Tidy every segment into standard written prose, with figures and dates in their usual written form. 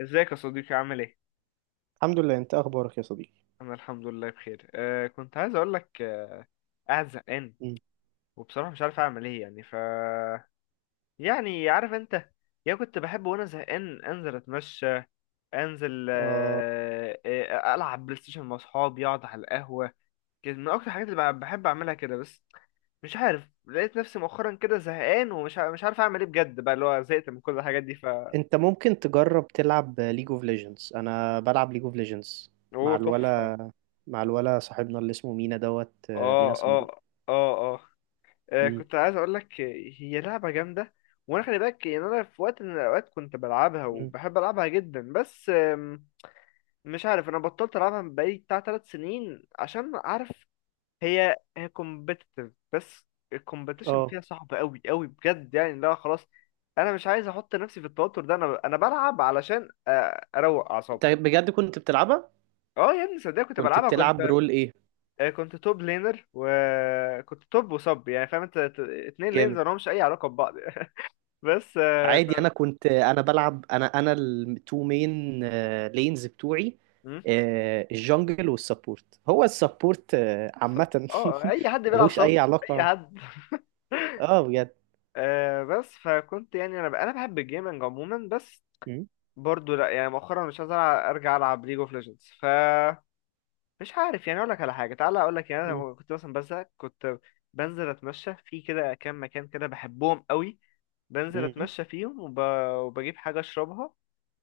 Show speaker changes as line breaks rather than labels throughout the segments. ازيك يا صديقي عامل ايه؟
الحمد لله، انت اخبارك يا صديقي؟
انا الحمد لله بخير، كنت عايز اقول لك، قاعد زهقان
مم.
وبصراحة مش عارف اعمل ايه يعني. يعني عارف انت، يا كنت بحب وانا زهقان انزل اتمشى، انزل
آه،
العب بلاي ستيشن مع اصحابي، اقعد على القهوة كده. من اكتر الحاجات اللي بحب اعملها كده. بس مش عارف، لقيت نفسي مؤخرا كده زهقان ومش مش عارف اعمل ايه بجد بقى، اللي هو زهقت من كل الحاجات دي.
انت ممكن تجرب تلعب ليج اوف ليجندز. انا بلعب ليج اوف ليجندز مع
اوه، تحفة.
الولا مع الولا صاحبنا اللي اسمه مينا دوت، مينا
اه،
سموري.
اه، اه، اه.
مم.
كنت عايز اقول لك، هي لعبه جامده. وانا خلي بالك، يعني انا في وقت من الاوقات كنت بلعبها
مم.
وبحب العبها جدا، بس مش عارف. انا بطلت العبها من بقالي بتاع ثلاث سنين، عشان عارف هي كومبيتيتيف، بس الكومبيتيشن
اه،
فيها صعب قوي قوي بجد. يعني لا، خلاص، انا مش عايز احط نفسي في التوتر ده. انا بلعب علشان اروق
انت
اعصابي.
بجد كنت بتلعبها؟
اه، يا ابني صدق كنت
كنت
بلعبها،
بتلعب
كنت
رول ايه؟
آه، كنت توب لينر وكنت توب وصب، يعني فاهم انت. اتنين لينز
جامد.
مالهمش اي علاقه ببعض. بس
عادي، انا
كنت.
كنت، انا بلعب، انا التو مين، لينز بتوعي.
مم؟
الجنجل والسبورت، هو السبورت
صب.
عامة.
اه، اي حد بيلعب
ملوش
صب،
اي
اي
علاقة.
حد.
اه، بجد.
بس فكنت يعني، انا بحب الجيمنج عموما، بس برضو لا. يعني مؤخرا مش عايز ارجع العب ليج اوف ليجندز. مش عارف. يعني اقول لك على حاجه، تعالى اقول لك، يعني انا
مم.
لما كنت مثلا بزهق، كنت بنزل اتمشى في كده كام مكان كده بحبهم قوي. بنزل
مم.
اتمشى فيهم وبجيب حاجه اشربها.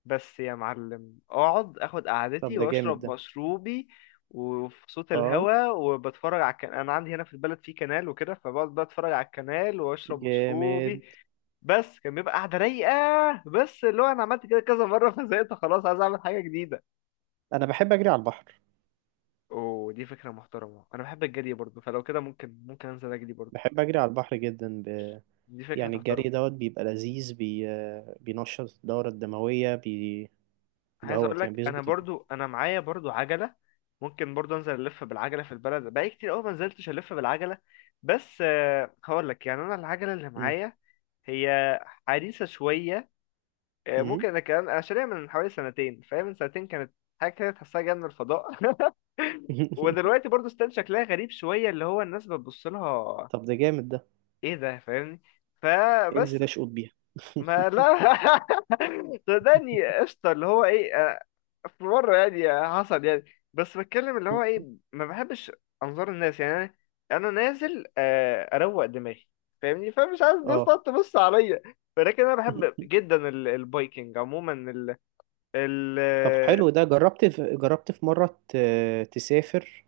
بس يا معلم، اقعد اخد
طب،
قعدتي
ده جامد
واشرب
ده.
مشروبي، وفي صوت
اه،
الهوا، وبتفرج على الكنال. انا عندي هنا في البلد في كنال وكده، فبقعد بقى اتفرج على الكنال واشرب
جامد.
مشروبي. بس كان بيبقى قعده رايقه، بس اللي هو انا عملت كده كذا مره فزهقت، خلاص عايز اعمل حاجه جديده.
انا بحب اجري على البحر.
ودي فكره محترمه، انا بحب الجري برضه، فلو كده ممكن انزل اجري برضه.
بحب اجري على البحر جدا
دي فكره.
يعني، الجري دوت بيبقى لذيذ، بي... آه، بينشط الدورة الدموية.
عايز اقول
دوت، يعني
لك، انا
بيظبط الجسم.
برضو انا معايا برضو عجله. ممكن برضو انزل الف بالعجله في البلد، بقالي كتير قوي ما نزلتش الف بالعجله. بس هقول لك يعني، انا العجله اللي
مم.
معايا هي حديثه شويه.
مم.
ممكن، انا كان شاريها من حوالي سنتين، فاهم، من سنتين كانت حاجه كده تحسها جايه من الفضاء. ودلوقتي برضو ستيل شكلها غريب شويه، اللي هو الناس بتبص لها.
طب، ده جامد ده.
ايه ده، فاهمني؟ فبس.
انزل اشقط بيها.
ما لا. صدقني قشطه، اللي هو ايه، في مرة يعني حصل يعني، بس بتكلم اللي هو ايه، ما بحبش انظار الناس. يعني انا، انا نازل اروق دماغي، فاهمني، فمش عايز الناس
اه.
تقعد تبص عليا. ولكن انا بحب جدا البايكنج عموما. ال ال
طب حلو، ده جربت في مرة تسافر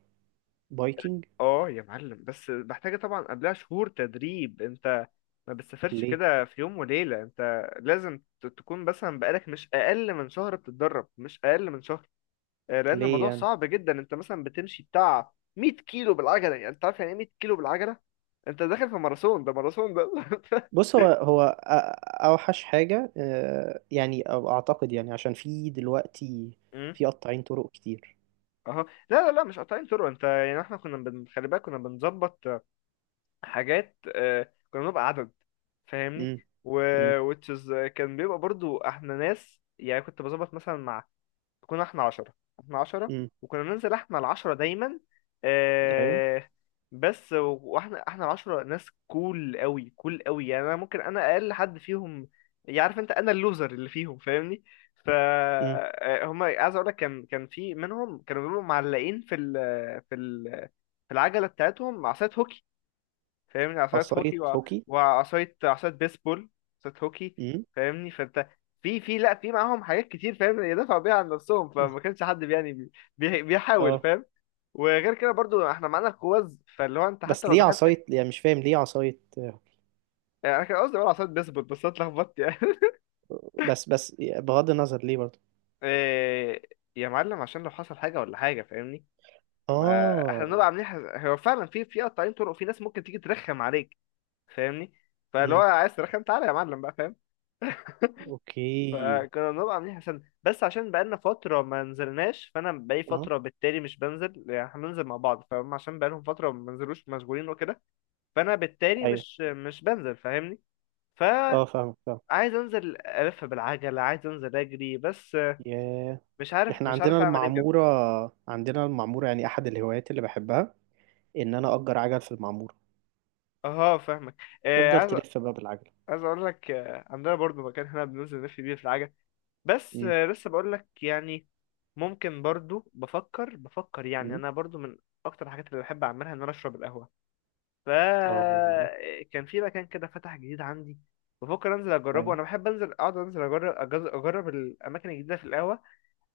بايكنج؟
اه، يا معلم، بس محتاجة طبعا قبلها شهور تدريب. انت ما بتسافرش
ليه؟
كده في يوم وليلة، انت لازم تكون مثلا بقالك مش اقل من شهر بتتدرب، مش اقل من شهر. لان
ليه
الموضوع
يعني؟
صعب جدا. انت مثلا بتمشي بتاع 100 كيلو بالعجله، يعني انت عارف يعني ايه 100 كيلو بالعجله؟ انت داخل في ماراثون، ده ماراثون ده.
بص، هو هو اوحش حاجه، يعني أو اعتقد، يعني عشان في دلوقتي
امم
في قطاعين طرق كتير.
اهو، لا، لا، لا، مش قاطعين طرق. انت يعني احنا كنا خلي بالك كنا بنظبط حاجات، كنا بنبقى عدد، فاهمني.
امم.
و
امم.
which is كان بيبقى برضو احنا ناس يعني، كنت بظبط مثلا مع، كنا احنا عشرة، احنا عشرة،
امم.
وكنا ننزل احنا العشرة دايما.
ايوه.
آه بس واحنا العشرة ناس كول قوي كول قوي. يعني انا ممكن اقل حد فيهم، يعرف انت، انا اللوزر اللي فيهم فاهمني. ف
امم.
آه، هما، عايز اقول لك، كان في منهم كانوا بيبقوا معلقين في ال في العجلة بتاعتهم عصاية هوكي، فاهمني، عصاية
عصايه
هوكي
هوكي؟
وعصاية بيسبول. عصاية هوكي،
امم.
فاهمني. فانت في في لا في معاهم حاجات كتير، فاهم، يدافعوا بيها عن نفسهم، فما كانش حد يعني بيحاول،
اه.
فاهم. وغير كده برضو احنا معانا القوز، فاللي هو انت حتى
بس
لو
ليه
دخلت،
عصايه؟ يعني مش فاهم ليه عصايه.
يعني انا كان قصدي اقول عصاية بيسبول بس أنا اتلخبطت يعني.
بس بغض النظر، ليه برضه؟
إيه، يا معلم عشان لو حصل حاجة ولا حاجة، فاهمني. ما احنا بنبقى
اه.
عاملين هو فعلا في قطاعين طرق، في ناس ممكن تيجي ترخم عليك، فاهمني. فاللي هو
امم.
عايز ترخم، تعالى يا معلم بقى، فاهم.
اوكي.
فكنا بنبقى عاملين حساب. بس عشان بقالنا فترة ما نزلناش، فأنا بقالي
اه.
فترة بالتالي مش بنزل. يعني احنا بننزل مع بعض، فهم عشان بقالهم فترة ما بنزلوش، مشغولين وكده. فأنا بالتالي
ايوه.
مش بنزل، فاهمني.
اه،
فعايز
فاهم، فاهم.
أنزل ألف بالعجلة، عايز أنزل أجري. بس
ياه.
مش عارف
احنا
مش
عندنا
عارف أعمل إيه بجد.
المعموره. عندنا المعموره، يعني احد الهوايات اللي بحبها ان انا اجر عجل في المعموره.
أه، فاهمك. آه،
تفضل
عايز
تلف بقى بالعجلة.
عايز أقول لك، عندنا برضو مكان هنا بننزل نلف بيه في العجل. بس
امم.
لسه بقول لك يعني. ممكن برضو بفكر يعني،
امم.
أنا برضو من أكتر الحاجات اللي بحب أعملها إن أنا أشرب القهوة.
اه.
فكان في مكان كده فتح جديد عندي، بفكر انزل اجربه.
ايوه.
انا بحب انزل اقعد انزل اجرب اجرب الاماكن الجديده في القهوه.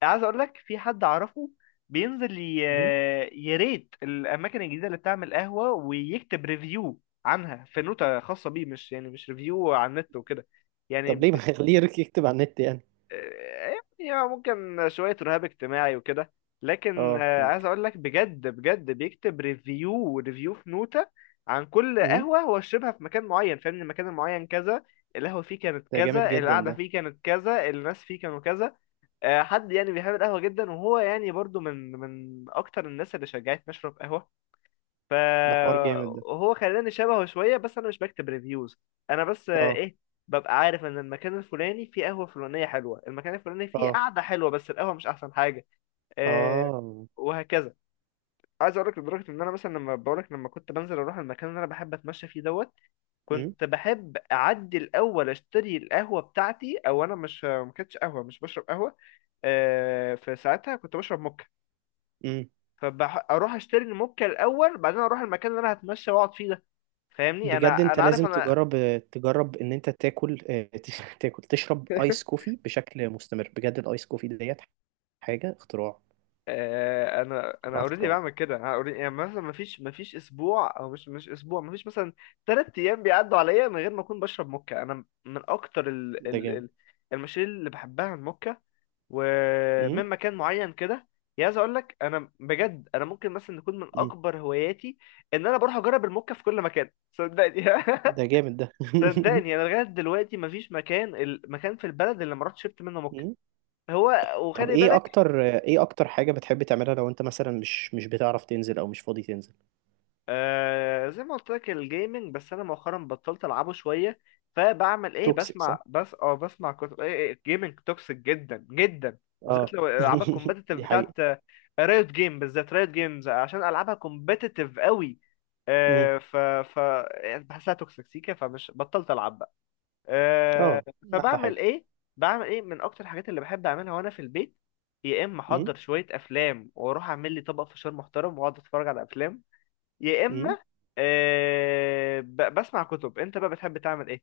عايز اقول لك، في حد اعرفه بينزل
امم.
يريت الاماكن الجديده اللي بتعمل قهوه، ويكتب ريفيو عنها في نوتة خاصه بيه، مش يعني مش ريفيو على النت وكده
طب
يعني.
ليه ما خليه يكتب على النت، يعني؟
يعني هو ممكن شوية رهاب اجتماعي وكده، لكن
اه،
عايز
ممكن.
اقول لك، بجد بجد بيكتب ريفيو في نوتة عن كل
امم.
قهوة هو شربها في مكان معين، فاهم، المكان المعين كذا، القهوة فيه كانت
ده جامد
كذا،
جدا
القعدة
ده.
فيه كانت كذا، الناس فيه كانوا كذا. حد يعني بيحب القهوة جدا، وهو يعني برضو من اكتر الناس اللي شجعتني اشرب قهوة،
ده حوار جامد ده.
فهو خلاني شبهه شوية، بس أنا مش بكتب ريفيوز. أنا بس آه،
اه.
إيه ببقى عارف إن المكان الفلاني فيه قهوة فلانية حلوة، المكان الفلاني فيه
اه.
قعدة حلوة، بس القهوة مش أحسن حاجة. آه.
اه.
وهكذا. عايز أقولك، لدرجة إن أنا مثلا، لما بقولك لما كنت بنزل أروح المكان اللي أنا بحب أتمشى فيه دوت،
امم.
كنت بحب أعدي الأول أشتري القهوة بتاعتي. أو أنا مش، ما كانتش قهوة، مش بشرب قهوة، في ساعتها كنت بشرب موكا.
امم.
فأروح أشتري الموكا الأول، بعدين أروح المكان اللي أنا هتمشى وأقعد فيه ده. فاهمني،
بجد،
انا
انت
انا عارف
لازم
انا.
تجرب، تجرب ان انت تاكل. تاكل، تشرب ايس كوفي بشكل مستمر، بجد الايس كوفي ديت حاجة اختراع.
انا
اختراع،
اوريدي
اختراع.
بعمل كده، انا اوريدي يعني، مثلا مفيش اسبوع او مش اسبوع، مفيش مثلا ثلاث ايام بيعدوا عليا من غير ما اكون بشرب موكا. انا من اكتر ال
ده
ال
جامد.
ال المشاريب اللي بحبها الموكا،
امم.
ومن مكان معين كده. يا، عايز اقول لك، انا بجد، انا ممكن مثلا يكون من
امم.
اكبر هواياتي ان انا بروح اجرب الموكا في كل مكان، صدقني.
ده جامد ده.
صدقني، انا لغايه دلوقتي مفيش المكان في البلد اللي ما رحتش شربت منه موكا. هو،
طب،
وخلي بالك،
ايه اكتر حاجة بتحب تعملها؟ لو انت مثلا مش بتعرف تنزل او مش فاضي تنزل.
زي ما قلت لك، الجيمنج. بس انا مؤخرا بطلت العبه شويه، فبعمل ايه؟
توكسيك، صح.
بسمع. بس بسمع كتب. ايه، الجيمنج توكسيك جدا جدا،
اه.
بالذات لو العاب الكومبetitive
دي
بتاعت
حقيقة.
رايوت جيم، بالذات رايوت جيمز عشان العابها كومبetitive قوي.
امم.
آه ف ف يعني بحسها توكسيك سيكا، فمش، بطلت العب بقى. آه
اه. احلى
فبعمل
حاجة.
ايه؟ بعمل ايه من اكتر الحاجات اللي بحب اعملها وانا في البيت. يا اما
امم.
احضر شويه افلام واروح اعمل لي طبق فشار محترم واقعد اتفرج على افلام، يا
امم.
اما بسمع كتب. انت بقى بتحب تعمل ايه؟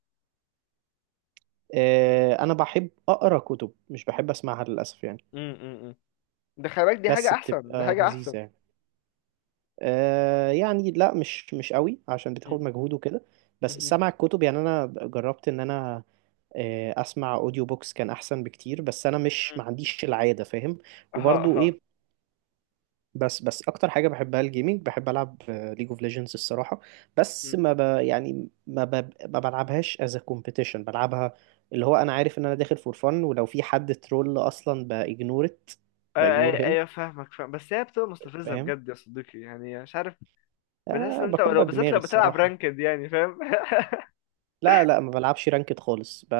آه، انا بحب اقرا كتب، مش بحب اسمعها للاسف، يعني.
مم، مم، مم. ده خلي بالك دي حاجه
بس
احسن، دي
بتبقى
حاجه احسن.
لذيذة، يعني. آه يعني لا، مش قوي، عشان
مم،
بتاخد مجهود وكده. بس
مم،
سمع الكتب، يعني انا جربت ان انا اسمع اوديو بوكس، كان احسن بكتير، بس انا مش، ما
مم،
عنديش العاده، فاهم.
اها،
وبرضو،
اها.
ايه. بس اكتر حاجه بحبها الجيمنج، بحب العب ليج اوف ليجندز الصراحه. بس،
مم.
ما يعني ما ما بلعبهاش از كومبيتيشن، بلعبها. اللي هو، انا عارف ان انا داخل فور فن، ولو في حد ترول اصلا باجنورت، باجنور
ايوه،
هيم،
أيوة، فاهمك فاهم. بس هي بتبقى مستفزه
فاهم.
بجد يا صديقي، يعني مش عارف. بتحس
آه،
ان انت،
بكبر
لو بالذات
دماغي
لو بتلعب
الصراحه.
رانكد يعني، فاهم.
لا، لا، ما بلعبش رانكد خالص.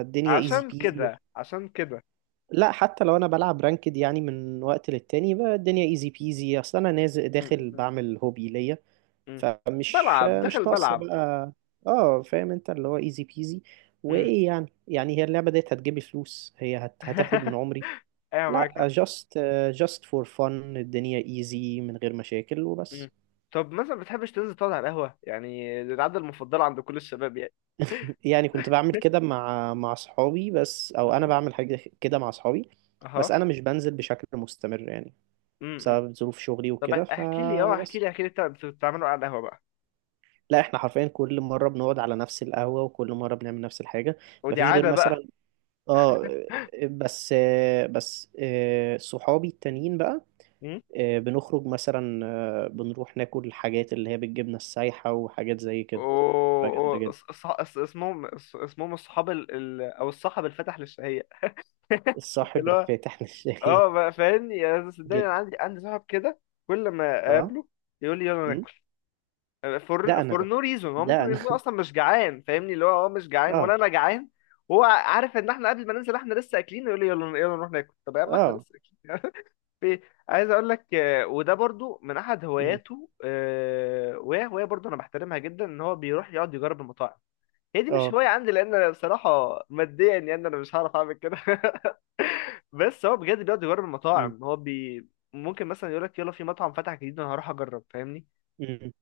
الدنيا ايزي
عشان
بيزي.
كده، عشان كده.
لا، حتى لو انا بلعب رانكد يعني من وقت للتاني، بقى الدنيا ايزي بيزي اصلا، انا نازل
مم،
داخل
مم،
بعمل هوبي ليا.
مم.
فمش
بلعب داخل
مش ناقصه
بلعب.
بقى. اه، فاهم، انت اللي هو ايزي بيزي.
مم.
وايه يعني، هي اللعبه ديت هتجيب لي فلوس؟ هي هتاخد من عمري.
ايوه معاك
لا،
حق.
جاست، جاست فور فن، الدنيا ايزي من غير مشاكل وبس.
مم. طب مثلا بتحبش تنزل تقعد على القهوه يعني؟ دي العاده المفضله عند كل الشباب
يعني كنت بعمل كده مع اصحابي بس، او انا
يعني.
بعمل حاجه كده مع اصحابي. بس
اها.
انا مش بنزل بشكل مستمر، يعني،
امم.
بسبب ظروف شغلي
طب
وكده،
احكي لي اه احكي
فبس.
لي احكي لي انت بتعملوا على القهوه بقى.
لا، احنا حرفيا كل مره بنقعد على نفس القهوه وكل مره بنعمل نفس الحاجه.
ودي
مفيش غير
عاده بقى.
مثلا. اه. بس. بس صحابي التانيين بقى،
مم.
بنخرج مثلا، بنروح ناكل الحاجات اللي هي بالجبنة السايحة وحاجات زي كده،
و...
بقى جامدة جدا.
اسمهم الصحاب او الصحب الفتح للشهيه،
الصاحب
اللي هو
الفاتح للشاي.
اه بقى فاهمني. يا، صدقني
جامد.
انا عندي صاحب كده، كل ما
اه.
اقابله يقول لي يلا
أمم.
ناكل، فور
ده انا
فور
ده.
نو ريزون. هو
ده
ممكن
انا.
يكون اصلا مش جعان، فاهمني، اللي هو مش جعان
اه.
ولا انا جعان. هو عارف ان احنا قبل ما ننزل احنا لسه اكلين، يقول لي يلا يلا نروح ناكل. طب يا عم احنا
اه.
لسه اكلين. في، عايز اقول لك، وده برضو من احد
أمم.
هواياته، وهي هوايه برضو انا بحترمها جدا، ان هو بيروح يقعد يجرب المطاعم. هي دي مش
اه.
هوايه عندي لان انا بصراحه ماديا يعني انا مش هعرف اعمل كده. بس هو بجد بيقعد يجرب
أمم.
المطاعم. هو ممكن مثلا يقول لك يلا، في مطعم فتح جديد، انا هروح اجرب، فاهمني.
أمم.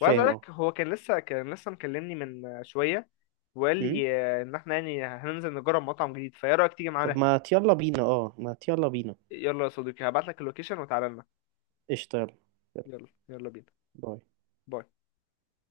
وعايز
فاهم،
اقول
اه.
لك، هو كان لسه مكلمني من شويه، وقال
أمم.
لي ان احنا يعني هننزل نجرب مطعم جديد، فايه رايك تيجي
طب
معانا؟
ما يلا بينا، اه، ما يلا بينا.
يلا يا صديقي، هبعت لك اللوكيشن وتعالى لنا.
قشطة، يلا. يلا.
يلا يلا بينا.
باي.
باي.